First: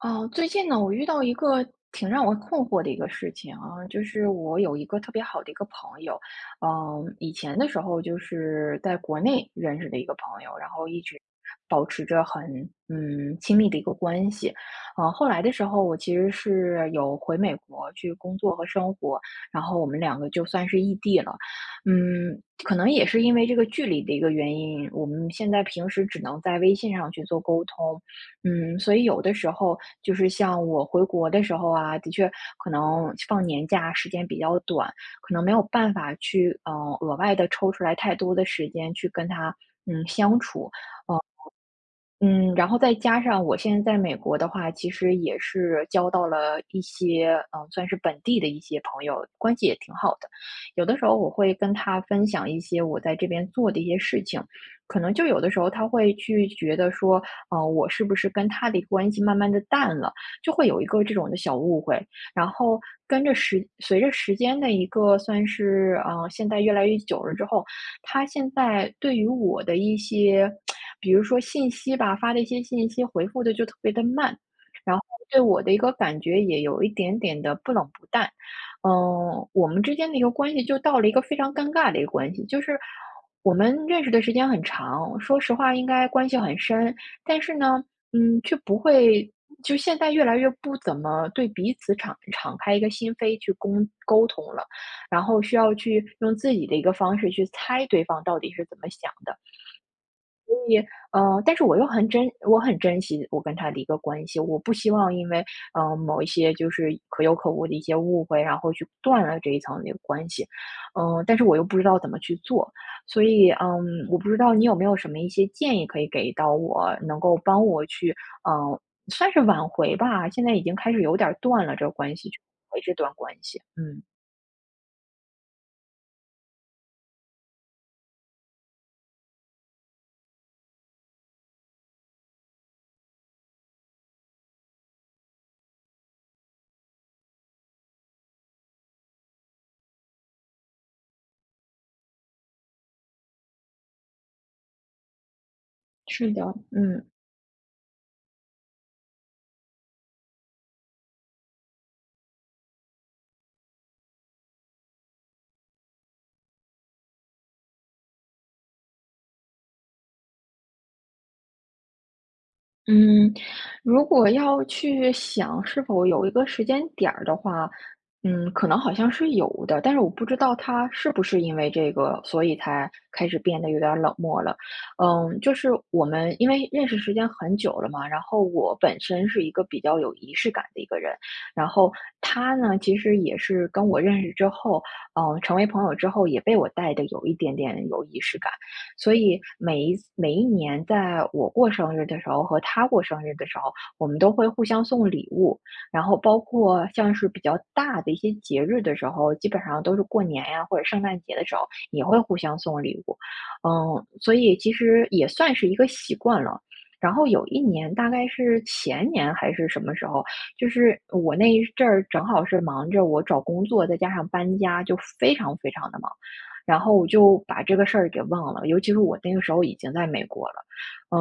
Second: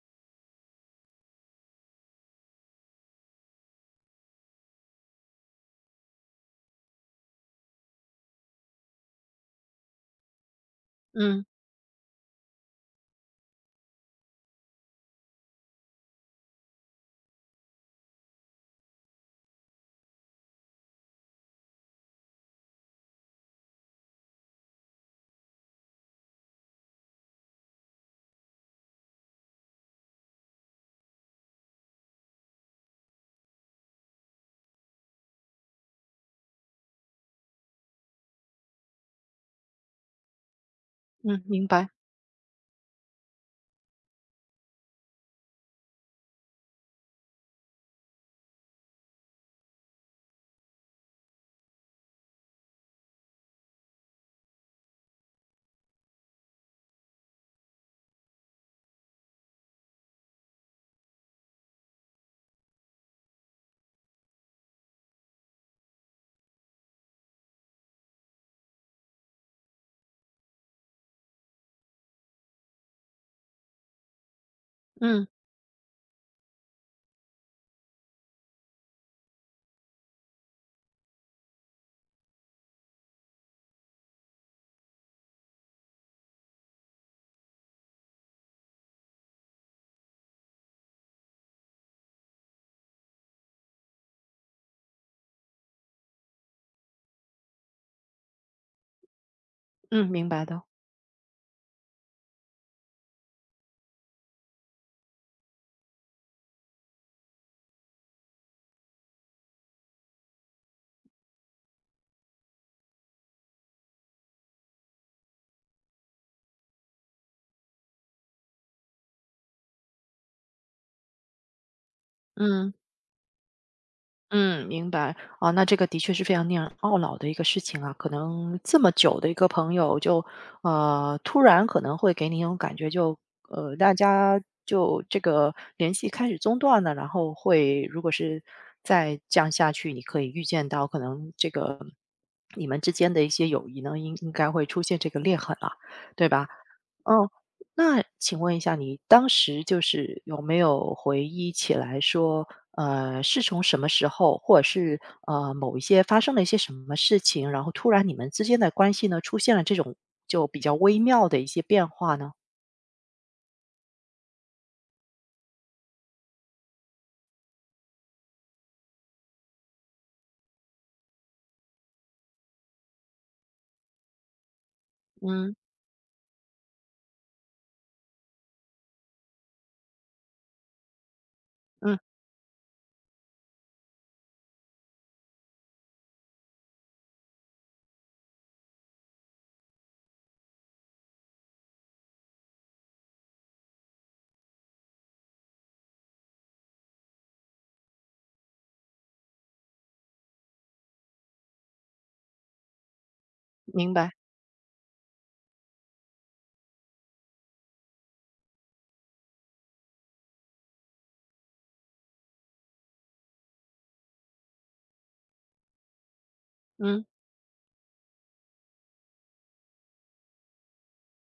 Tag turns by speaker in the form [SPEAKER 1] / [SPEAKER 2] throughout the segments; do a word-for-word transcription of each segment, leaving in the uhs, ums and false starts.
[SPEAKER 1] 哦，最近呢，我遇到一个挺让我困惑的一个事情啊，就是我有一个特别好的一个朋友。嗯，以前的时候就是在国内认识的一个朋友，然后一直
[SPEAKER 2] 嗯
[SPEAKER 1] 保持着很嗯亲密的一个关系。嗯后来的时候我其实是有回美国去工作和生活，然后我们两个就算是异地了。嗯，可能也是因为这个距离的一个原因，我们现在平时只能在微信上去做沟通。嗯，所以有的时候就是像我回国的时候啊，的确可能放年假时间比较短，可能没有办法去嗯，呃，额外的抽出来太多的时间去跟他，嗯，相处。呃，
[SPEAKER 2] 嗯，明白，
[SPEAKER 1] 嗯，然后再加上我现在在美国的话，其实也是交到了一些，嗯，算是本地的一些朋友，关系也挺好的。有的时候我会跟他分享一些我在这边做的一些事情，可能就有的时候他会去觉得说，呃，我是不是跟他的一个关系慢慢的淡了，就会有一个这种的小误会。然后跟着时，随着时间的一个算是，嗯，现在越来越久了之后，他现在对于我的一些，比如说信息吧，发的一些信息回复的就特别的慢，然后
[SPEAKER 2] 嗯
[SPEAKER 1] 对我的一个感觉也有一点点的不冷不淡。嗯，我们之间的一个关系就到了一个非常尴尬的一个关系，就是我们认识的时间很长，说实话应该关系很深。但是呢，嗯，却不会，就现在越来越不怎么对彼此敞敞开一个心扉去沟沟通了。然后需要去用自己的一个方式去猜对方到底是怎么想的。
[SPEAKER 2] 嗯，明白的，
[SPEAKER 1] 呃，但是我又很珍我很珍惜我跟他的一个关系，我不希望因为嗯，呃，某一些就是可有可无的一些误会，然后去断了这一层的一个关系。嗯，但是我又不知道怎么去做，所以，嗯，我不知道你有没有什么一些建议可以给到我，能够帮我去嗯，呃，算是挽回吧，现在已经开始有点儿断了这个关系，就
[SPEAKER 2] 嗯
[SPEAKER 1] 维持段关系。嗯。
[SPEAKER 2] 嗯，明白。啊，那这个的确是非常令人懊恼的一个事情啊，可能这么久的一个朋友就，呃，突然可能会给你一种感觉就，呃，大家就这个联系开始中断了，然后会如果是再这样下去，你可以预见到可能这个你们之间的一些友谊呢，应应该会出现这个裂痕了，对
[SPEAKER 1] 是
[SPEAKER 2] 吧？
[SPEAKER 1] 的。嗯，
[SPEAKER 2] 哦，那请问一下，你当时就是有没有回忆起来说，呃，是从什么时候，或者是呃某一些发生了一些什么事情，然后突然你们之间的关系呢出现了这种就比较微妙的一些变化呢？
[SPEAKER 1] 嗯，如果要去想是否有一个时间点儿的话，嗯，可能好像是有的，但是我不知道他是不是因为这个，所以才开始变得有点儿冷漠了。嗯，
[SPEAKER 2] 嗯
[SPEAKER 1] 就是我们因为认识时间很久了嘛，然后我本身是一个比较有仪式感的一个人，然后
[SPEAKER 2] 嗯，
[SPEAKER 1] 他呢，其实也是跟我认识之后，嗯，成为朋友之后，也被我带的有一点点有仪式感。所以每一每一年在我过生日的时候和他过生日的时候，我们都会互相送礼物，然后包括像是比较大的一些节日的时候，基本上都是过年呀或者圣诞节的时候也会互相送礼物。
[SPEAKER 2] 明
[SPEAKER 1] 嗯，
[SPEAKER 2] 白，
[SPEAKER 1] 所以其实也算是一个习惯了。然后有一年，大概是前年还是什么时候，就是我那一阵儿正好是忙着我找工作，再加上搬家，就非常非常的忙。然后
[SPEAKER 2] 嗯，
[SPEAKER 1] 我就把这个事儿给忘了，尤其是我那个时候已经在美国了。嗯，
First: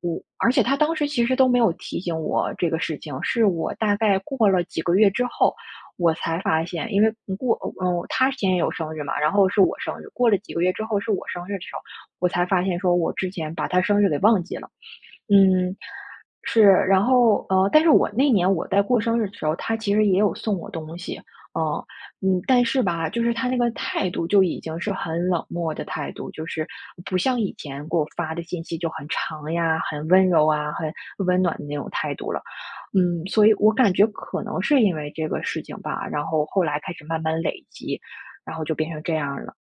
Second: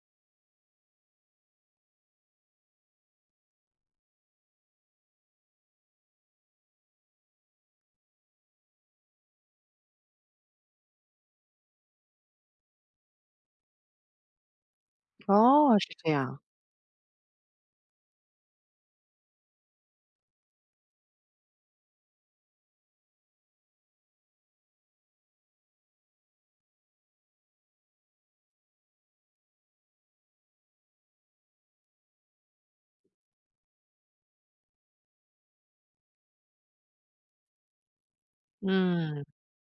[SPEAKER 1] 我而且他当时其实都没有提醒我这个事情，是我大概过了几个月之后，我才发现，因为过，嗯，他先有生日嘛，然后是我生日，过了几个月之后是我生日的时候，我才发现说我之前把他生日给忘记了。嗯，
[SPEAKER 2] 哦，是这样，
[SPEAKER 1] 是。然后呃，但是我那年我在过生日的时候，他其实也有送我东西。呃，嗯，但是吧，就是他那个态度就已经是很冷漠的态度，就是不像以前给我发的信息就很长呀、很温柔啊、很温暖的那种态度了。嗯，所以我感觉可能是因为这个事情吧，然后后来开始慢慢累积，然后就变成这
[SPEAKER 2] 嗯。
[SPEAKER 1] 样了。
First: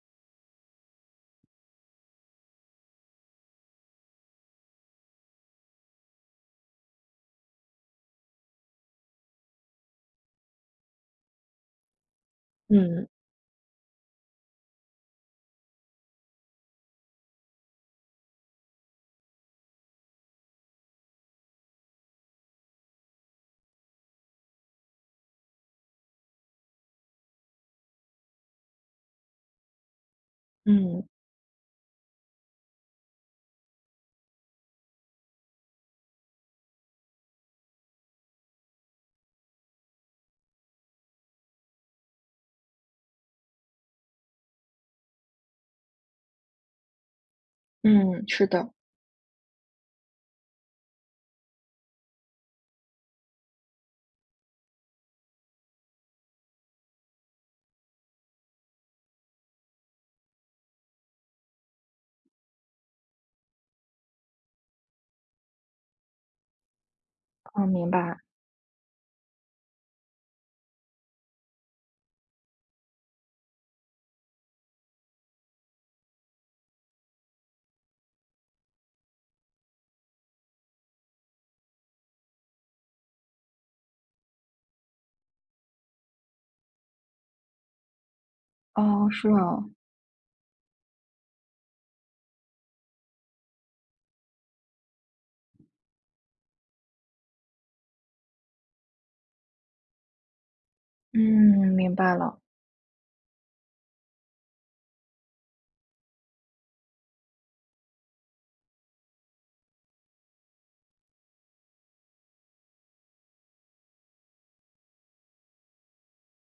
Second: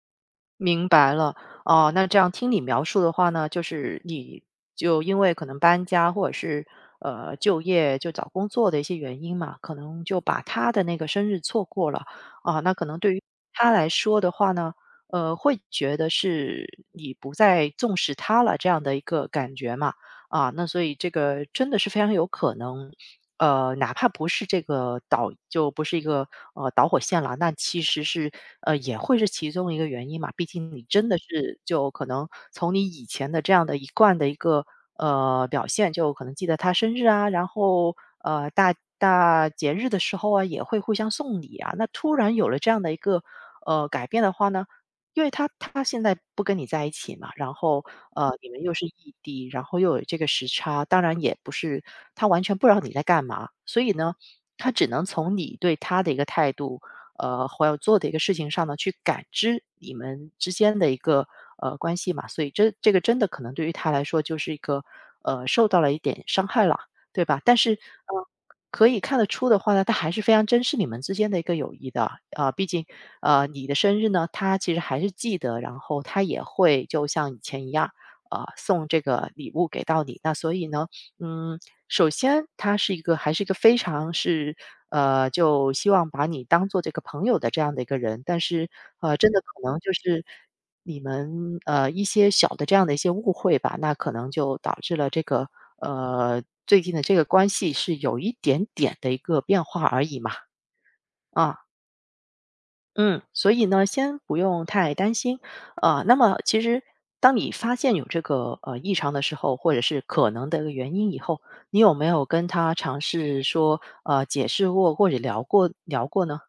[SPEAKER 2] 明白了，哦，那这样听你描述的话呢，就是你就因为可能搬家或者是呃就业就找工作的一些原因嘛，可能就把他的那个生日错过了啊。那可能
[SPEAKER 1] 嗯
[SPEAKER 2] 对于他来说的话呢，呃，会觉得是你不再重视他了这样的一个感觉嘛啊。那所以这个真的是非常有可能呃，哪怕不是这个导就不是一个，呃，导火线了，那其实是，呃，也会是其中一个原因嘛。毕竟你
[SPEAKER 1] 嗯
[SPEAKER 2] 真的是就可能从你以前的这样的一贯的一个，呃，表现，就可能记得他生日啊，然后，呃，大大节日的时候啊，也会互相送礼啊。那突然有了这样的一个，呃，改变的话呢，因为他他现在不跟你在一起嘛，然后，
[SPEAKER 1] 嗯，
[SPEAKER 2] 呃，
[SPEAKER 1] 是
[SPEAKER 2] 你们又
[SPEAKER 1] 的，
[SPEAKER 2] 是异地，然后又有这个时差，当然也不是他完全不知道你在干嘛，所以呢，他只能从你对他的一个态度，呃，或要做的一个事情上呢，去感知你们之间的一个呃关系嘛，所以这这个真的可能对于他来说就是一个呃受到了一点伤害了，对吧？但
[SPEAKER 1] 嗯，
[SPEAKER 2] 是，
[SPEAKER 1] 明白。
[SPEAKER 2] 呃可以看得出的话呢，他还是非常珍视你们之间的一个友谊的。啊，呃毕竟，呃，你的生日呢，他其实还是记得，然后他也会就像以前一样啊，呃，送这个礼物给到你。那所以呢，嗯，首先他是一个还是一个非常是，呃，就希望把你当做这个朋友的这样的一个人，但是，
[SPEAKER 1] 哦，
[SPEAKER 2] 呃，
[SPEAKER 1] 是
[SPEAKER 2] 真的可
[SPEAKER 1] 哦，
[SPEAKER 2] 能就是你们呃一些小的这样的一些误会吧，那可能就导致了这个呃最近的这个关系是有一点点的一个变化而已嘛，
[SPEAKER 1] 嗯，
[SPEAKER 2] 啊，
[SPEAKER 1] 明白了。
[SPEAKER 2] 嗯，所以呢，先不用太担心啊、那么其实当你发现有这个呃异常的时候，或者是可能的一个原因以后，你有没有跟他尝试说呃解释过或者聊过聊过呢？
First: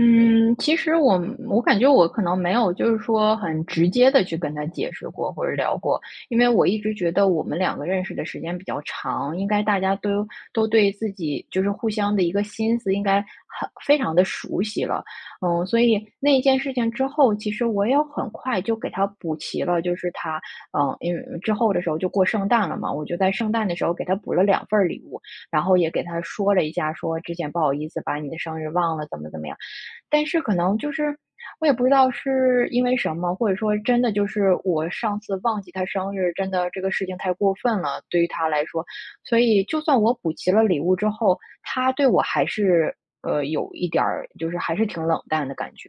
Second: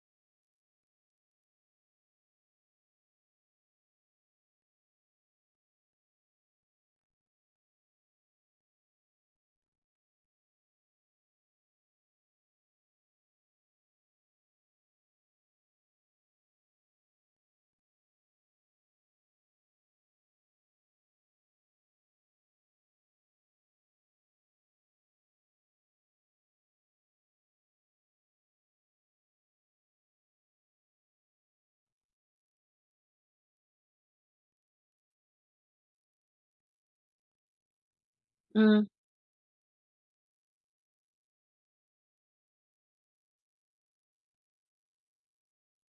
[SPEAKER 1] 嗯，其实我我感觉我可能没有，就是说很直接的去跟他解释过或者聊过，因为我一直觉得我们两个认识的时间比较长，应该大家都都对自己就是互相的一个心思应该很非常的熟悉了。嗯，所以那一件事情之后，其实我也很快就给他补齐了，就是他嗯，因为之后的时候就过圣诞了嘛，我就在圣诞的时候给他补了两份儿礼物，然后也给他说了一下，说之前不好意思把你的生日忘了，怎么怎么样。但是可能就是我也不知道是因为什么，或者说真的就是我上次忘记他生日，真的这个事情太过分了，对于他来说，
[SPEAKER 2] 嗯。
[SPEAKER 1] 所以就算我补齐了礼物之后，他对我还是呃有一点儿，就是还是挺冷淡的感觉。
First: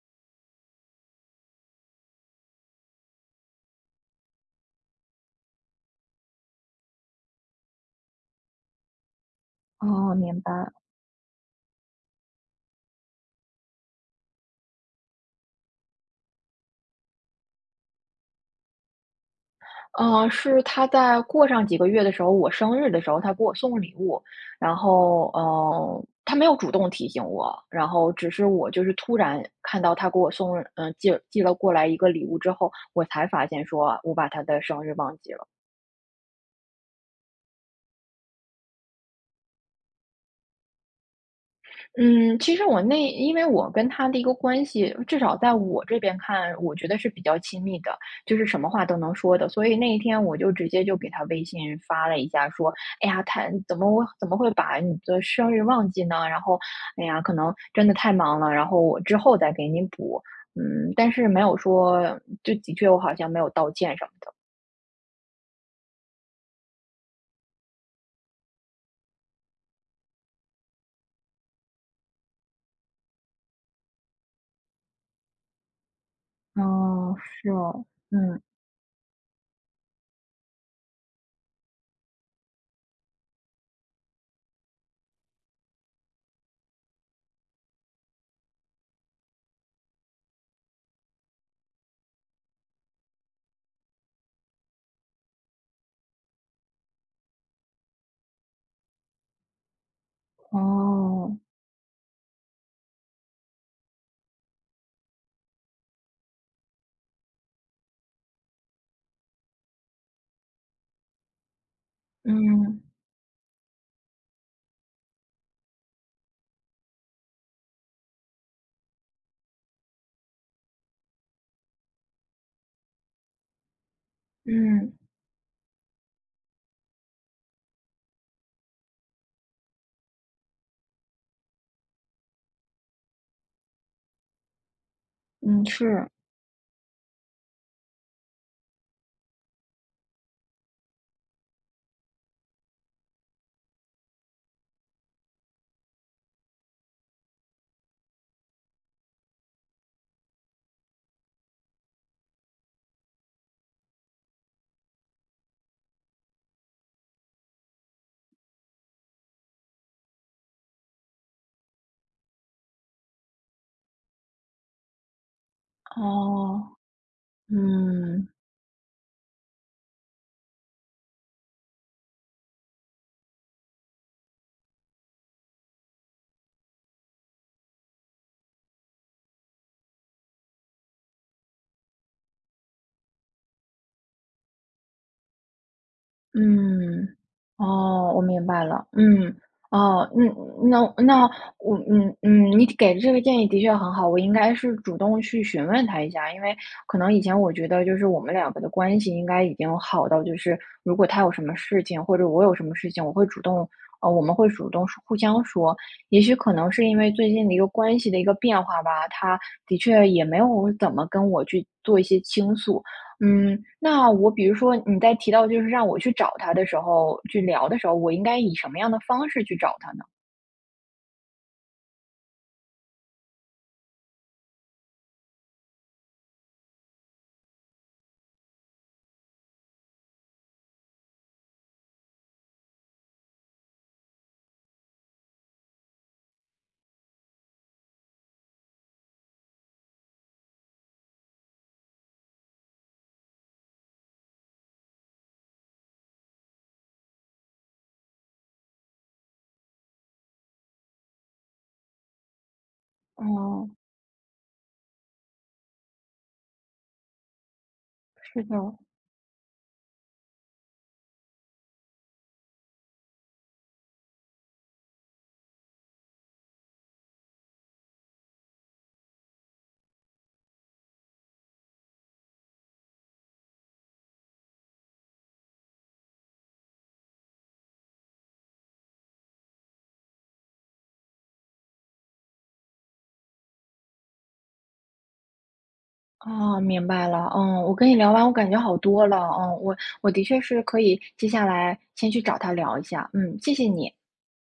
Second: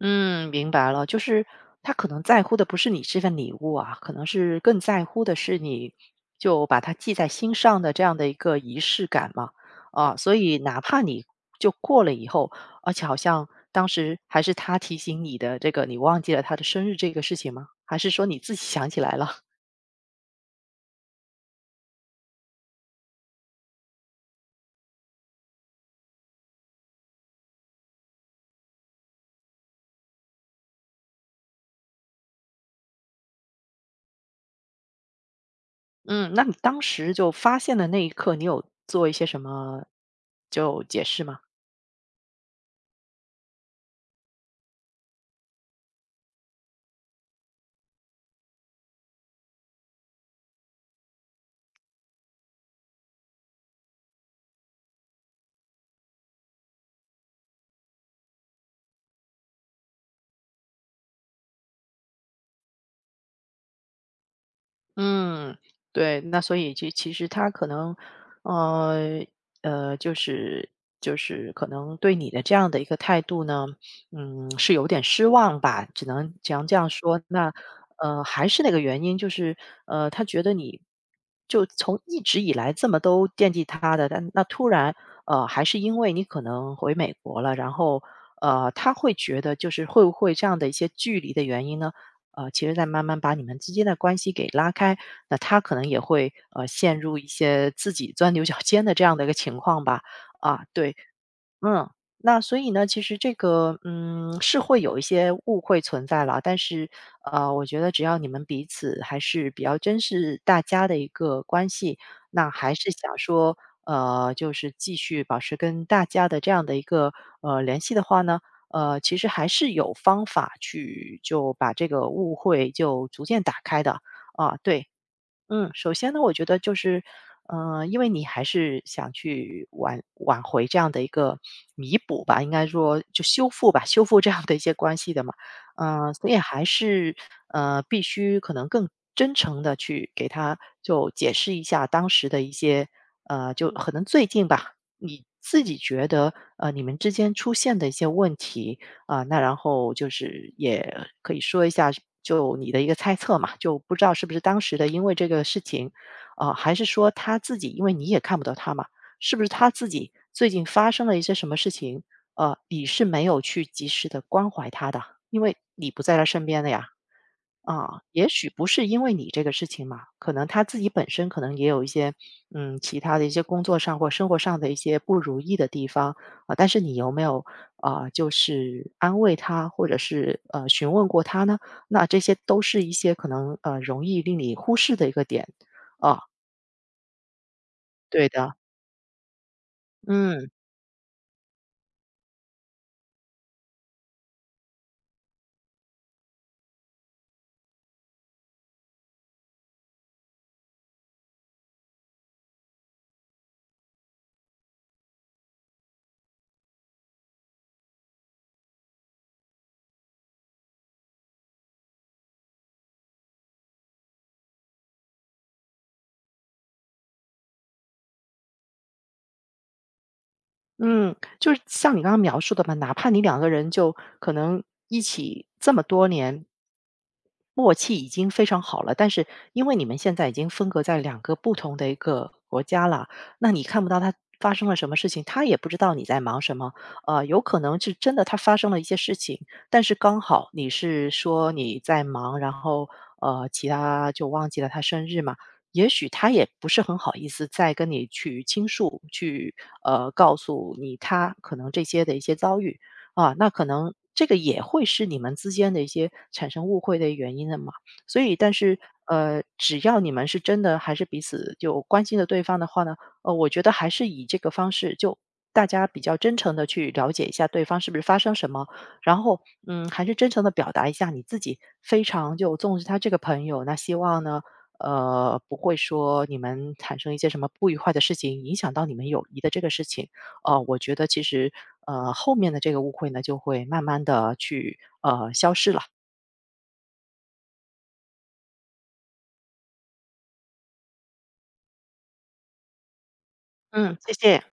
[SPEAKER 2] 嗯，明白了，就是他可能在乎的不是你这份礼物啊，可能是更在乎的是你就把它记在心上的这样的一个仪式感嘛。
[SPEAKER 1] 哦，
[SPEAKER 2] 啊，所
[SPEAKER 1] 明
[SPEAKER 2] 以
[SPEAKER 1] 白。
[SPEAKER 2] 哪怕你就过了以后，而且好像当时还是他提醒你的这个，你忘记了他的生日这个事情吗？还是说你自己想起来了？
[SPEAKER 1] 呃，是他在过上几个月的时候，我生日的时候，他给我送礼物，然后，呃，他没有主动提醒我，然后只是我就是突然看到他给我送嗯、寄寄了过来一个礼物之后，我才发现说我把他的生日忘记了。
[SPEAKER 2] 嗯，那你当时就发现的那一刻，你有做一些什么就解释吗？
[SPEAKER 1] 嗯，其实我那因为我跟他的一个关系，至少在我这边看，我觉得是比较亲密的，就是什么话都能说的。所以那一天我就直接就给他微信发了一下，说："哎呀，他怎么我怎么会把你的生日忘记呢？然后，哎呀，可能真的太忙了，然后我之后再给你补。"嗯，但是没有说，就的确我好像没有道歉什么的。
[SPEAKER 2] 嗯，对，那所以其其实他可能，呃呃，就是就是可能对你的这样的一个态度呢，嗯，是有点失望吧，只能只能这样
[SPEAKER 1] 哦，
[SPEAKER 2] 说。
[SPEAKER 1] 是
[SPEAKER 2] 那
[SPEAKER 1] 哦，
[SPEAKER 2] 呃，
[SPEAKER 1] 嗯
[SPEAKER 2] 还是那个原因，就是呃，他觉得你就从一直以来这么都惦记他的，但那突然呃，还是因为你可能回美国了，然后呃，他会觉得就是会不会这样的一些距离的原因呢？呃，其实在慢慢把你们之间的关系给拉开，那他可能也会呃陷入一些自己钻牛角尖的这样的一个情况吧。啊，对，
[SPEAKER 1] 哦，
[SPEAKER 2] 嗯，那所以呢，其实这个，嗯，是会有一些误会存在了，但是，呃，我觉得只要你们彼此还是比较珍视大家的一个关系，那还
[SPEAKER 1] 嗯
[SPEAKER 2] 是想说，呃，就是继续保持跟大家的这样的一个呃联系的话呢，呃，其实还是有方法去就把这个误会就逐渐打开的啊，对。
[SPEAKER 1] 嗯，
[SPEAKER 2] 嗯，首先呢，我觉得就是，呃，因为你还是想去挽挽回这样的一个弥补吧，应该说就修复吧，修复这样的一些关系的嘛，
[SPEAKER 1] 嗯，是，
[SPEAKER 2] 呃，所以还是呃必须可能更真诚的去给他就解释一下当时的一些呃，就可能最近吧，你自己觉得呃你们之间出现的一些问题，啊，那然后就是也可以说一下，就你的一个猜测嘛，就不知道是不是当时的因为这个事情，啊，还是说他自己，因为你也看不到他嘛，是不是他自己最近发生了一些什么事情？呃，你是没有去及时的关怀他的，因为你不在他身边的
[SPEAKER 1] 哦。
[SPEAKER 2] 呀。啊，
[SPEAKER 1] 嗯，
[SPEAKER 2] 也许不是因为你这个事情嘛，可能他自己本身可能也有一些，嗯，其他的一些工作上或生活上的一些不如意的地方啊，但是你有没有啊、就是安慰他，或者是呃询问过他呢？那这些都是一些可能呃容易令你忽视的一个点啊、
[SPEAKER 1] 嗯，哦，我
[SPEAKER 2] 对
[SPEAKER 1] 明
[SPEAKER 2] 的，
[SPEAKER 1] 白了，嗯，哦，嗯，
[SPEAKER 2] 嗯。
[SPEAKER 1] 那那我，嗯嗯，你给的这个建议的确很好，我应该是主动去询问他一下，因为可能以前我觉得就是我们两个的关系应该已经好到，就是如果他有什么事情或者我有什么事情，我会主动，呃，我们会主动说互相说，也许可能是因为最近的一个关系的一个变化吧，他的确也没有怎么跟我去做一些倾诉。嗯，那我比如说你在提到就是让我去找他的时候，去聊的时候，我应该以什么样的方式去找他呢？
[SPEAKER 2] 嗯，就是像你刚刚描述的嘛，哪怕你两个人就可能一起这么多年，默契已经非常好了，但是因为你们现在已经分隔在两个不同的一个国家了，那你看不到他发生了什么事情，他也不知道你在忙什么。呃，有可能是真的他发生了一些事情，但是刚好你是说你在忙，然后呃其他就忘记了他生日嘛。也许他也不是很好意思再跟你去倾诉，去呃告诉你他可能这些的一些遭遇啊，那可
[SPEAKER 1] 哦，
[SPEAKER 2] 能这个也会是你们之间的一些产生误会的原因的嘛。所以，
[SPEAKER 1] 是
[SPEAKER 2] 但是
[SPEAKER 1] 的。
[SPEAKER 2] 呃，只要你们是真的还是彼此就关心着对方的话呢，呃，我觉得还是以这个方式就。大家比较真诚的去了解一下对方是不是发生什么，然后嗯，还是真诚的表达一下你自己非常就重视他这个朋友，那希望呢呃，不会说你们产生一些什么不愉快的事情，影响到你们友谊的这个事情。呃，我觉得其实呃后面的这个误会呢，就会慢慢的去呃消失了。
[SPEAKER 1] 哦，明白了。嗯，我跟你聊完，我感觉好多了。嗯，我我的确是可以接下来先去找他聊一下。嗯，谢谢你。
[SPEAKER 2] 嗯，谢谢。